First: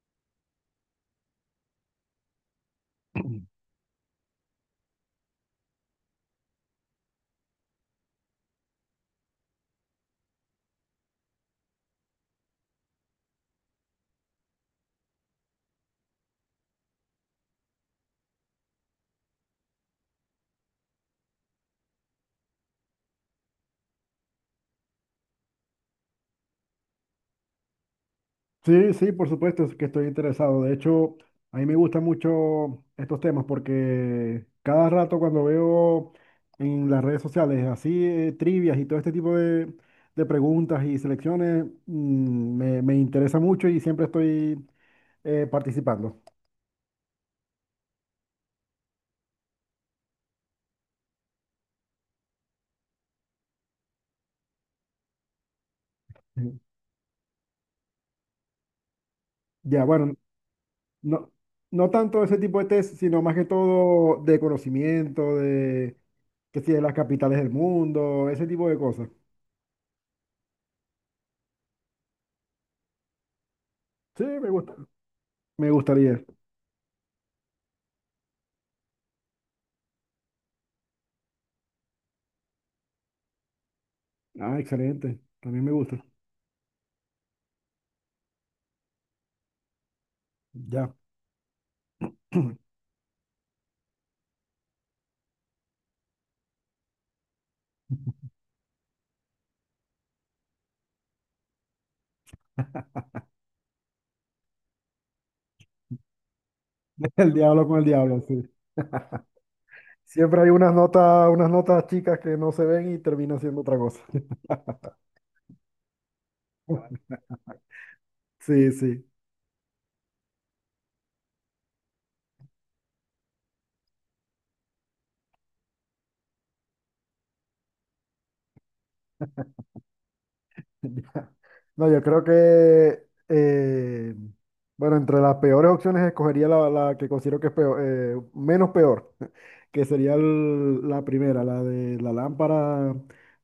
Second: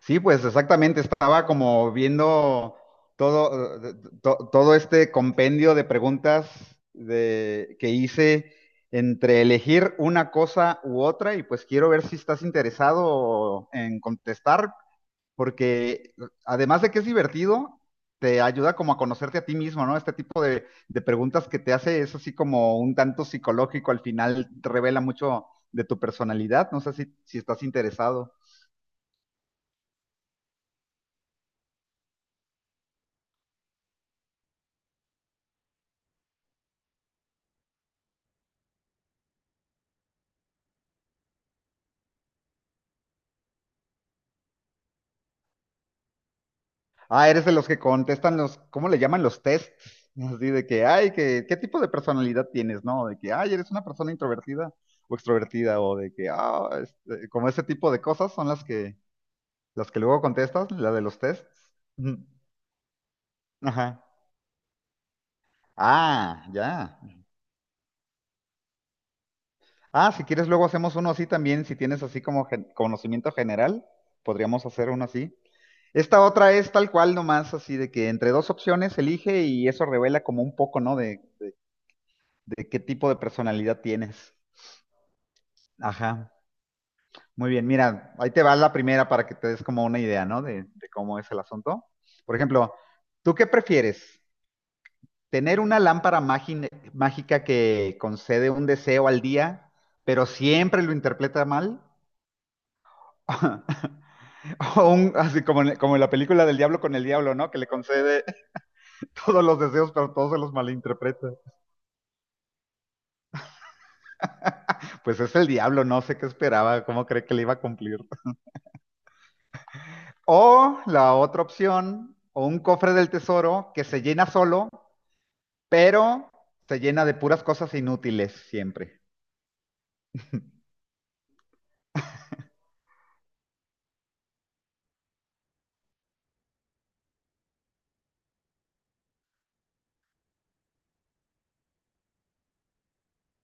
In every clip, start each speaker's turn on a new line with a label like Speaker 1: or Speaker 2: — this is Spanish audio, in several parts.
Speaker 1: Sí, pues exactamente, estaba como viendo todo, todo este compendio de preguntas que hice entre elegir una cosa u otra y pues quiero ver si estás interesado en contestar, porque además de que es divertido, te ayuda como a conocerte a ti mismo, ¿no? Este tipo de preguntas que te hace es así como un tanto psicológico, al final te revela mucho de tu personalidad, no sé si estás interesado.
Speaker 2: Sí, sí, por supuesto es que estoy interesado. De hecho, a mí me gustan mucho estos temas porque cada rato cuando veo en las redes sociales así trivias y todo este tipo de preguntas y selecciones, me interesa mucho y siempre estoy participando.
Speaker 1: Ah, eres de los que contestan los, ¿cómo le llaman los tests? Así de ay, ¿qué tipo de personalidad tienes, no? De que, ay, eres una persona introvertida o extrovertida, o de que,
Speaker 2: Ujú.
Speaker 1: ah, este, como ese tipo de cosas son las que,
Speaker 2: Ya,
Speaker 1: las que
Speaker 2: bueno,
Speaker 1: luego contestas, la de los
Speaker 2: no,
Speaker 1: tests.
Speaker 2: no tanto
Speaker 1: Ujú.
Speaker 2: ese tipo de test, sino más que
Speaker 1: Ajá.
Speaker 2: todo de conocimiento, de
Speaker 1: Ah,
Speaker 2: que si de las
Speaker 1: ya.
Speaker 2: capitales del mundo, ese tipo de cosas.
Speaker 1: Ah, si quieres luego hacemos uno así también, si tienes así como conocimiento general,
Speaker 2: Sí, me
Speaker 1: podríamos
Speaker 2: gusta,
Speaker 1: hacer uno así.
Speaker 2: me
Speaker 1: Esta
Speaker 2: gustaría.
Speaker 1: otra es tal cual nomás, así de que entre dos opciones elige y eso revela como un poco, ¿no? De qué tipo de personalidad tienes.
Speaker 2: Ah, excelente. También me gusta.
Speaker 1: Ajá. Muy bien, mira, ahí te va la primera para que te des como una idea, ¿no? De
Speaker 2: Ya.
Speaker 1: cómo es el asunto. Por ejemplo, ¿tú qué prefieres? ¿Tener una lámpara mágica que concede un deseo al día, pero siempre lo interpreta mal? ¿O un, así como en, como en la película del diablo con el
Speaker 2: El
Speaker 1: diablo, ¿no? Que
Speaker 2: diablo
Speaker 1: le
Speaker 2: con el diablo,
Speaker 1: concede
Speaker 2: sí.
Speaker 1: todos los deseos, pero todos se
Speaker 2: Siempre hay
Speaker 1: los malinterpreta?
Speaker 2: unas notas chicas que no se ven y termina siendo otra cosa.
Speaker 1: Pues es el diablo, no sé qué esperaba, cómo cree que le iba a cumplir.
Speaker 2: Sí, sí.
Speaker 1: O la otra opción, o un cofre del tesoro que se llena solo, pero se llena de puras cosas inútiles siempre.
Speaker 2: Ya. No, yo creo que, bueno, entre las peores opciones escogería la que considero que es peor, menos peor, que sería la primera, la de la lámpara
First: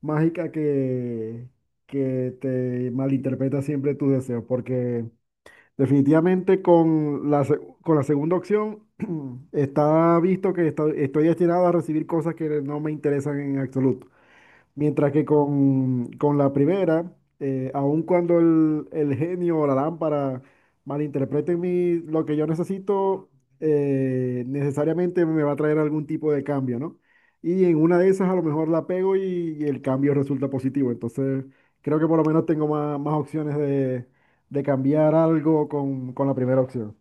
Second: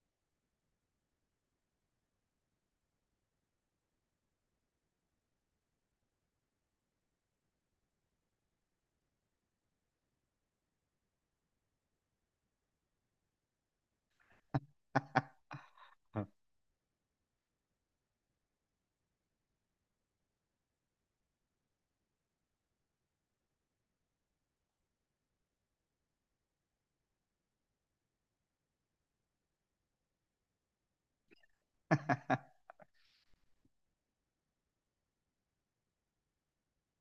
Speaker 2: mágica que te malinterpreta siempre tus deseos, porque definitivamente con con la segunda opción está visto que estoy destinado a recibir cosas que no me interesan en absoluto. Mientras que con la primera, aun cuando el genio o la lámpara malinterpreten lo que yo necesito, necesariamente me va a traer algún tipo de cambio, ¿no? Y en una de esas a lo mejor la pego y el cambio resulta positivo. Entonces, creo que por lo menos tengo más, más opciones de cambiar algo con la primera opción.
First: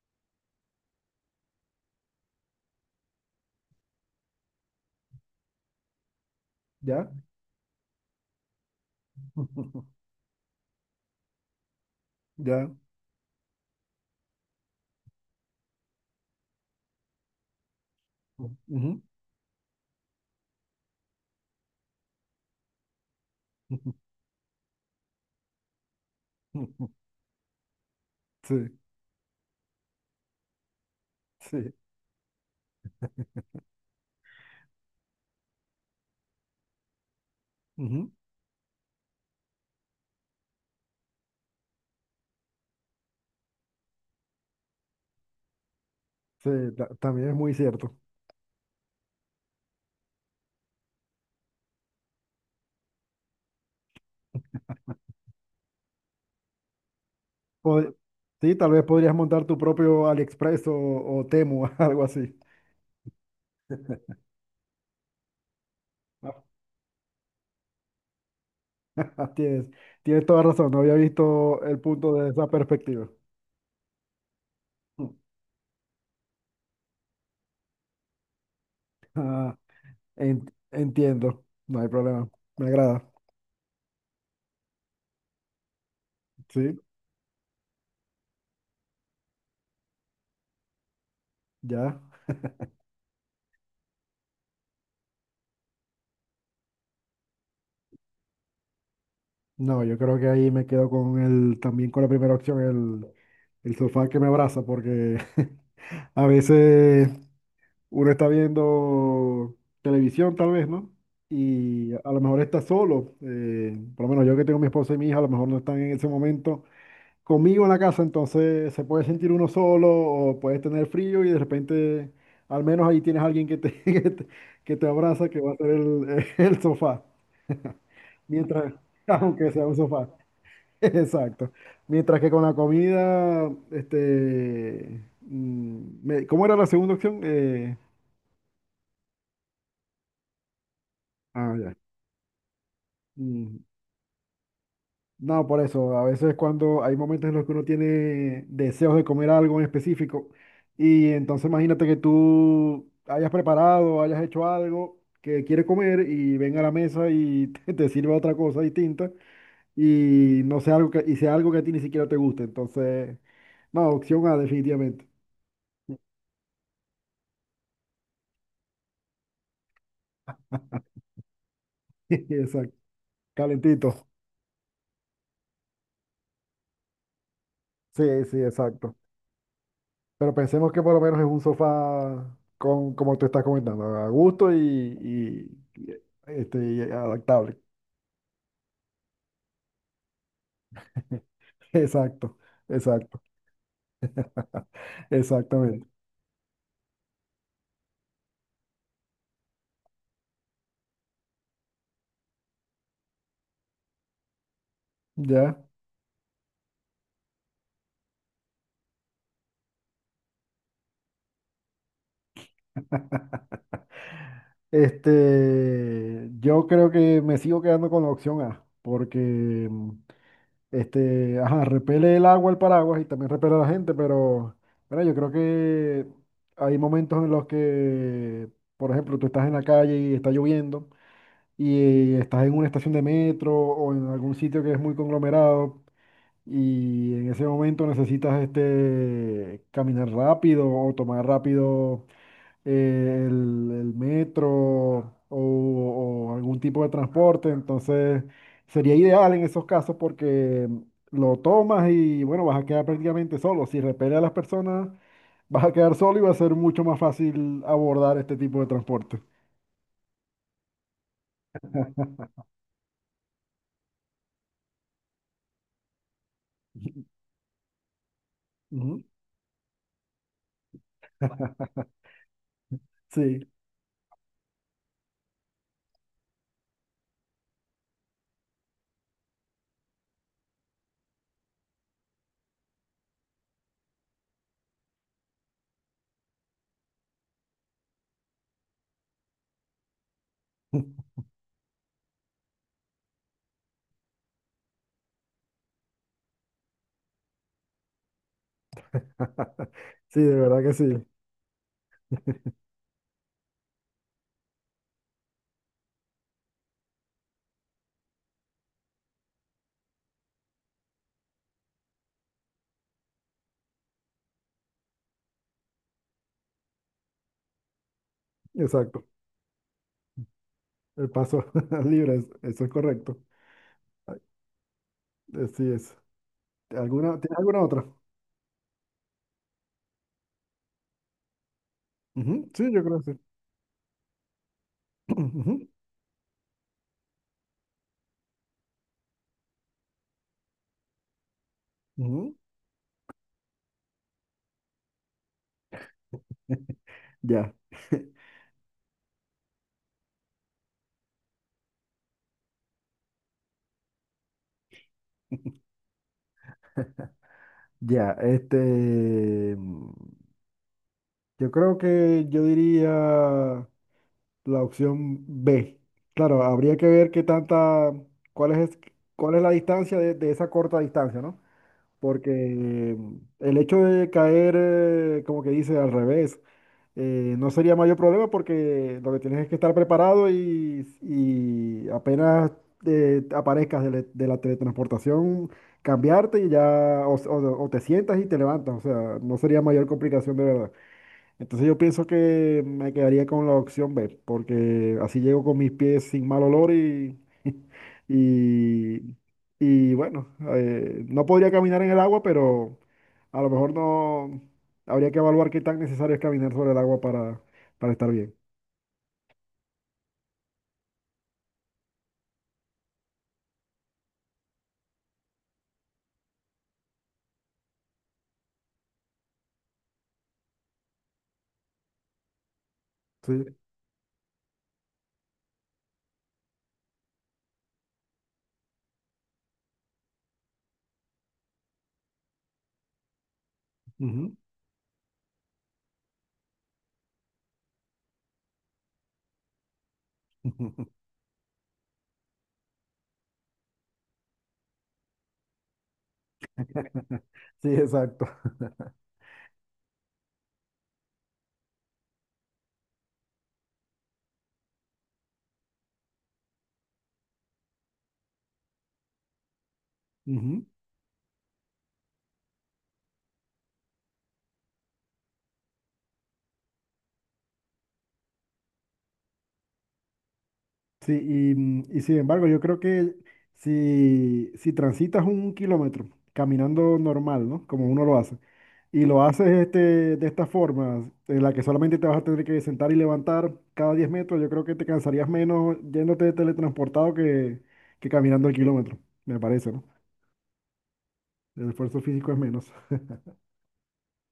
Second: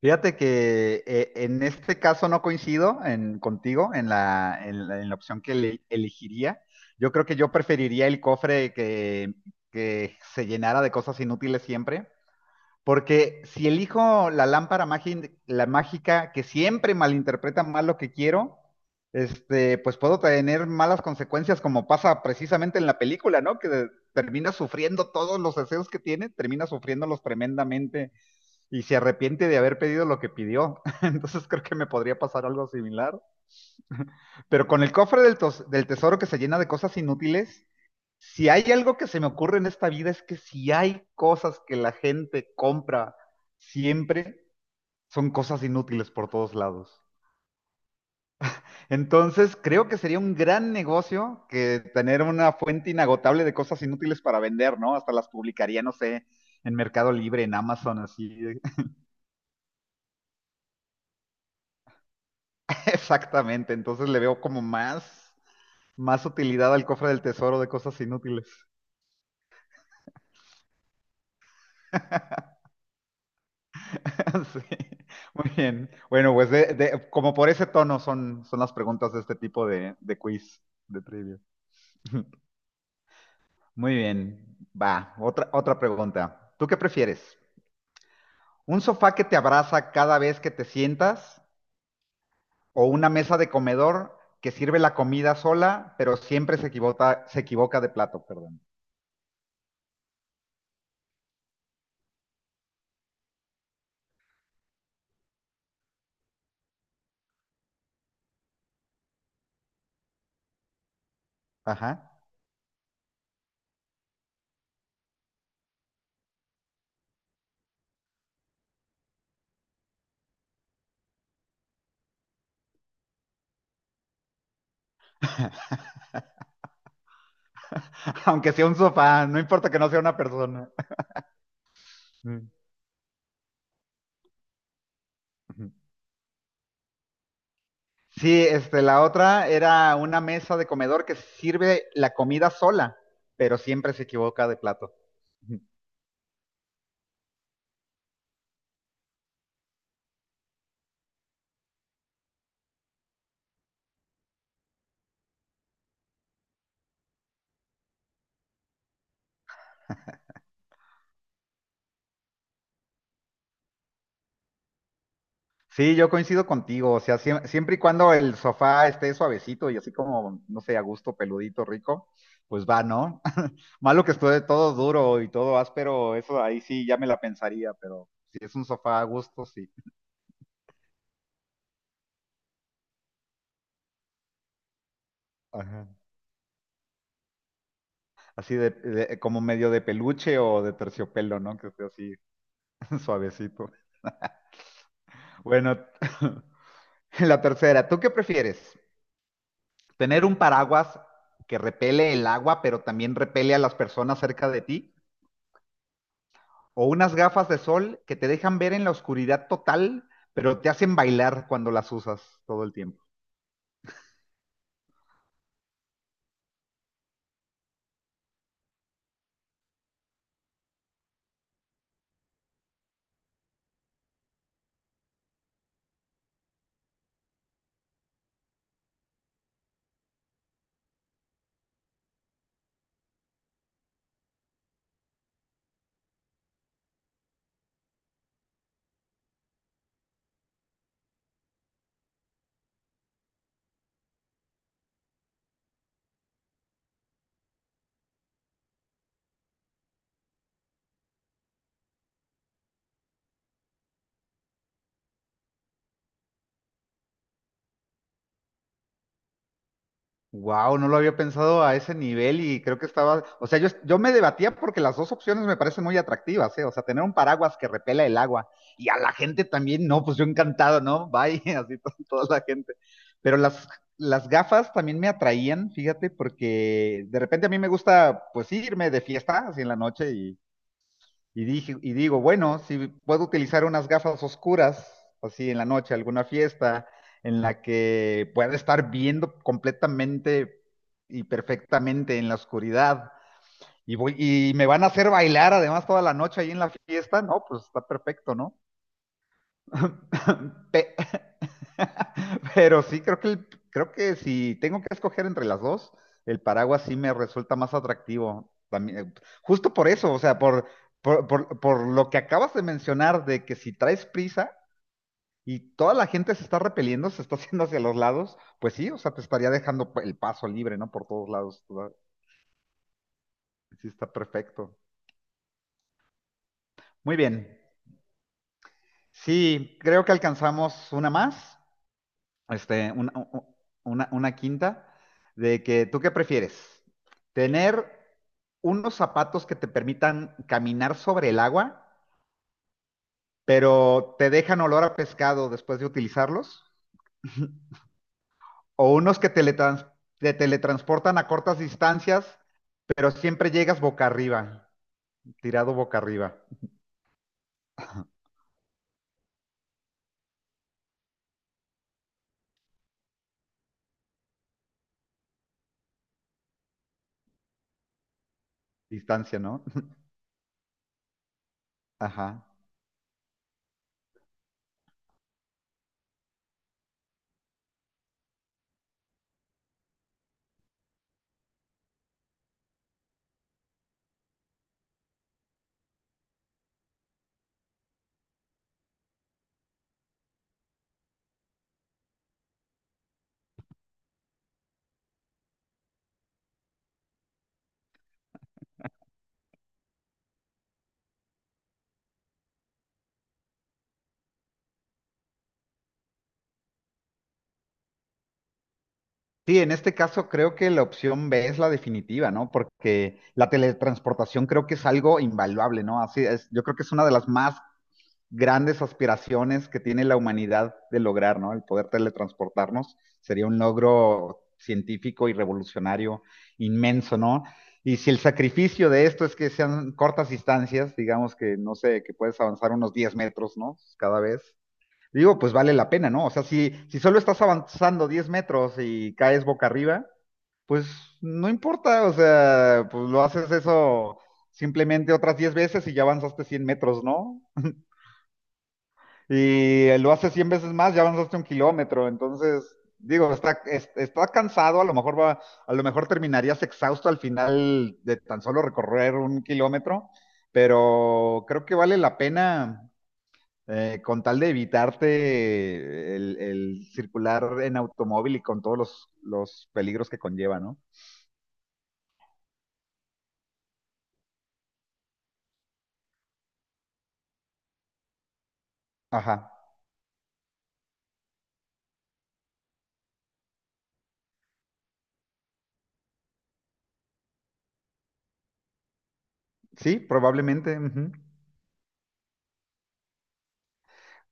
Speaker 1: Fíjate que en este caso no coincido contigo en la opción elegiría.
Speaker 2: ¿Ya?
Speaker 1: Yo creo que yo preferiría el cofre que, que se llenara de cosas inútiles siempre.
Speaker 2: ¿Ya?
Speaker 1: Porque si elijo la lámpara la mágica que siempre malinterpreta mal lo que quiero,
Speaker 2: Ujú.
Speaker 1: este, pues puedo tener malas consecuencias como pasa precisamente en la película, ¿no? Que termina sufriendo todos los deseos que tiene, termina sufriéndolos tremendamente
Speaker 2: Sí,
Speaker 1: y se arrepiente de haber pedido lo que pidió. Entonces creo
Speaker 2: sí.
Speaker 1: que me podría pasar algo similar. Pero con el cofre del tesoro que se llena de cosas inútiles,
Speaker 2: Ujú.
Speaker 1: si hay algo que se me ocurre en esta vida es que si hay cosas que la gente compra siempre, son cosas inútiles por
Speaker 2: Sí,
Speaker 1: todos lados.
Speaker 2: también es muy cierto.
Speaker 1: Entonces, creo que sería un gran negocio que tener una fuente inagotable de cosas inútiles para vender, ¿no? Hasta las publicaría, no sé, en Mercado Libre, en
Speaker 2: pod-
Speaker 1: Amazon, así.
Speaker 2: sí, tal vez podrías montar tu propio AliExpress o Temu, algo así.
Speaker 1: Exactamente. Entonces le veo como más, más utilidad al cofre del tesoro de cosas inútiles.
Speaker 2: Tienes, tienes toda razón, no había visto el punto desde esa perspectiva.
Speaker 1: Sí, muy bien. Bueno, pues como por ese tono son, son las preguntas de este
Speaker 2: Ah,
Speaker 1: tipo de quiz, de trivia.
Speaker 2: entiendo, no hay problema, me agrada.
Speaker 1: Muy bien, va, otra, otra pregunta. ¿Tú qué
Speaker 2: Sí,
Speaker 1: prefieres? ¿Un sofá que te abraza cada vez que te sientas
Speaker 2: ya.
Speaker 1: o una mesa de comedor que sirve la comida sola, pero siempre se equivoca de plato, perdón?
Speaker 2: No, yo creo que ahí me quedo con también con la primera opción, el sofá que me abraza, porque a veces uno está viendo televisión tal vez, ¿no? Y a lo
Speaker 1: Ajá.
Speaker 2: mejor está solo. Por lo menos yo que tengo mi esposa y mi hija, a lo mejor no están en ese momento conmigo en la casa, entonces se puede sentir uno solo o puedes tener frío y de repente al menos ahí tienes a alguien que te abraza, que va a ser el sofá.
Speaker 1: Aunque sea
Speaker 2: Mientras,
Speaker 1: un sofá, no
Speaker 2: aunque sea
Speaker 1: importa
Speaker 2: un
Speaker 1: que no sea
Speaker 2: sofá.
Speaker 1: una persona.
Speaker 2: Exacto. Mientras que con la comida, este,
Speaker 1: Mm.
Speaker 2: ¿cómo era la segunda opción?
Speaker 1: Sí, este, la otra era una mesa de comedor que
Speaker 2: Ah, ya.
Speaker 1: sirve la comida sola, pero
Speaker 2: Mm,
Speaker 1: siempre se equivoca de plato.
Speaker 2: no, por
Speaker 1: Ujú.
Speaker 2: eso, a veces cuando hay momentos en los que uno tiene deseos de comer algo en específico y entonces imagínate que tú hayas preparado, hayas hecho algo que quiere comer y venga a la mesa y te sirva otra cosa distinta y no sea algo que, y sea algo que a ti ni siquiera te guste. Entonces, no, opción A definitivamente.
Speaker 1: Sí, yo coincido contigo, o sea, siempre y cuando el sofá esté suavecito y así como, no sé, a gusto, peludito, rico, pues
Speaker 2: Exacto,
Speaker 1: va, ¿no? Malo
Speaker 2: calentito.
Speaker 1: que esté todo duro y todo áspero, eso ahí sí ya me la pensaría, pero
Speaker 2: Sí,
Speaker 1: si
Speaker 2: sí,
Speaker 1: es un
Speaker 2: exacto.
Speaker 1: sofá a gusto, sí.
Speaker 2: Pero pensemos que por lo menos es un sofá con, como tú estás comentando, a gusto y,
Speaker 1: Ajá.
Speaker 2: este, y adaptable.
Speaker 1: Así de, como medio de peluche o de terciopelo, ¿no? Que esté así
Speaker 2: Exacto, exacto,
Speaker 1: suavecito. Bueno,
Speaker 2: exactamente.
Speaker 1: la tercera, ¿tú qué prefieres? ¿Tener un paraguas que repele el agua, pero también repele a las personas cerca de ti?
Speaker 2: Ya.
Speaker 1: ¿O unas gafas de sol que te dejan ver en la oscuridad total, pero te hacen bailar cuando las usas todo el tiempo?
Speaker 2: Este, yo creo que me sigo quedando con la opción A, porque este, ajá, repele el agua el paraguas y también repele a la gente, pero bueno, yo creo que hay momentos en los que, por ejemplo, tú estás en la calle y está lloviendo y estás en una estación de metro o en algún sitio que es muy conglomerado y en ese momento necesitas este, caminar rápido o tomar rápido el metro o algún tipo de transporte, entonces sería ideal en esos casos porque lo tomas y bueno, vas a quedar prácticamente solo. Si repele a las personas, vas a quedar solo y va a ser mucho más fácil abordar este tipo de transporte.
Speaker 1: Wow, no lo había pensado a ese nivel y creo que estaba, o sea, yo me debatía porque las dos opciones me parecen muy atractivas, ¿eh? O sea, tener un paraguas que repela el agua y a
Speaker 2: Ujú,
Speaker 1: la gente también, no, pues yo encantado, ¿no? Bye, así toda la gente. Pero
Speaker 2: sí.
Speaker 1: las gafas también me atraían, fíjate, porque de repente a mí me gusta, pues irme de fiesta, así en la noche y, dije, y digo, bueno, si puedo utilizar unas gafas oscuras, así en la noche, alguna fiesta, en la que pueda estar viendo completamente y perfectamente en la oscuridad, y, voy, y me van a hacer bailar además toda la noche ahí en la fiesta, no, pues está perfecto, ¿no?
Speaker 2: Sí, de verdad que
Speaker 1: Pe-
Speaker 2: sí.
Speaker 1: Pero sí, creo que, creo que si tengo que escoger entre las dos, el paraguas sí me resulta más atractivo. También, justo por eso, o sea, por lo que acabas de mencionar de que si traes prisa y toda la gente se está repeliendo, se está haciendo hacia los lados, pues sí, o
Speaker 2: Exacto.
Speaker 1: sea, te estaría dejando el paso libre, ¿no? Por
Speaker 2: El
Speaker 1: todos
Speaker 2: paso
Speaker 1: lados.
Speaker 2: libre, eso es correcto.
Speaker 1: Sí, está perfecto.
Speaker 2: Así es.
Speaker 1: Muy
Speaker 2: ¿Alguna, ¿tienes
Speaker 1: bien.
Speaker 2: alguna otra?
Speaker 1: Sí, creo que alcanzamos una más.
Speaker 2: Ujú, sí, yo
Speaker 1: Este,
Speaker 2: creo que sí.
Speaker 1: una quinta, de
Speaker 2: Ujú,
Speaker 1: que tú qué prefieres, tener unos zapatos que te permitan caminar sobre el agua,
Speaker 2: ujú.
Speaker 1: pero te dejan olor a pescado después de utilizarlos,
Speaker 2: Ya.
Speaker 1: o unos que te teletransportan a cortas distancias, pero siempre llegas boca arriba, tirado boca arriba,
Speaker 2: Ya, este, yo creo que yo diría la opción B. Claro, habría que ver qué tanta, cuál es, cuál
Speaker 1: distancia,
Speaker 2: es la
Speaker 1: ¿no?
Speaker 2: distancia de esa corta distancia, ¿no? Porque
Speaker 1: Ajá.
Speaker 2: el hecho de caer, como que dice, al revés no sería mayor problema porque lo que tienes es que estar preparado y apenas aparezcas de la teletransportación, cambiarte y ya, o, o te sientas y te levantas, o sea, no sería mayor complicación de verdad. Entonces yo pienso que me quedaría con la opción B, porque así llego con mis pies sin mal olor y, y, y bueno, no podría caminar en el agua, pero a lo mejor no habría que evaluar qué tan necesario es caminar sobre el agua para estar bien.
Speaker 1: Sí, en este caso creo que la opción B es la definitiva, ¿no? Porque la teletransportación creo que es algo invaluable, ¿no? Así es, yo creo que es una de las más grandes aspiraciones que tiene la humanidad de lograr, ¿no? El poder teletransportarnos sería
Speaker 2: Sí,
Speaker 1: un logro científico y revolucionario inmenso, ¿no? Y si el sacrificio de esto es que sean cortas distancias, digamos que no sé, que puedes avanzar unos 10 metros, ¿no? Cada
Speaker 2: ujú.
Speaker 1: vez, digo, pues vale la pena, ¿no? O sea, si solo estás avanzando 10 metros y caes boca arriba, pues no importa, o sea, pues lo haces eso simplemente otras 10 veces y ya avanzaste 100 metros, ¿no?
Speaker 2: Sí, exacto.
Speaker 1: Y lo haces 100 veces más, ya avanzaste un kilómetro, entonces, digo, está, está cansado, a lo mejor va, a lo mejor terminarías exhausto al final de tan solo recorrer un kilómetro,
Speaker 2: Ujú.
Speaker 1: pero creo que vale la pena con tal de evitarte circular en automóvil y con todos los peligros que conlleva, ¿no?
Speaker 2: Sí, y, y sin embargo, yo creo que si, si transitas un kilómetro caminando normal, ¿no? Como uno lo hace, y lo haces
Speaker 1: Ajá.
Speaker 2: este, de esta forma, en la que solamente te vas a tener que sentar y levantar cada 10 metros, yo creo que te cansarías menos yéndote de teletransportado que caminando el kilómetro, me parece, ¿no?
Speaker 1: Sí, probablemente. Ujú.
Speaker 2: El esfuerzo físico es menos.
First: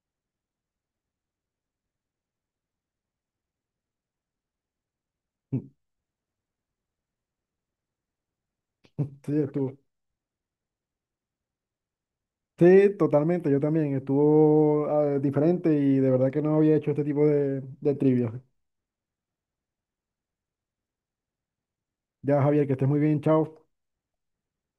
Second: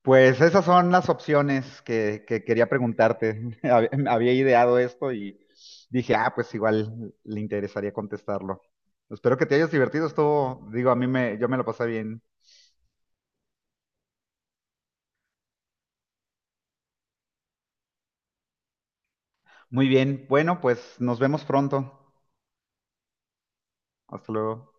Speaker 1: Pues esas son las opciones que quería preguntarte. Había ideado esto y dije, ah, pues igual le interesaría contestarlo.
Speaker 2: Sí,
Speaker 1: Espero que te hayas
Speaker 2: estuvo.
Speaker 1: divertido. Esto, digo, a mí me, yo me lo pasé bien.
Speaker 2: Sí, totalmente, yo también. Estuvo diferente y de verdad que no había hecho este tipo de trivia.
Speaker 1: Muy bien. Bueno, pues nos vemos pronto.
Speaker 2: Ya, Javier, que estés muy bien, chao.
Speaker 1: Hasta luego.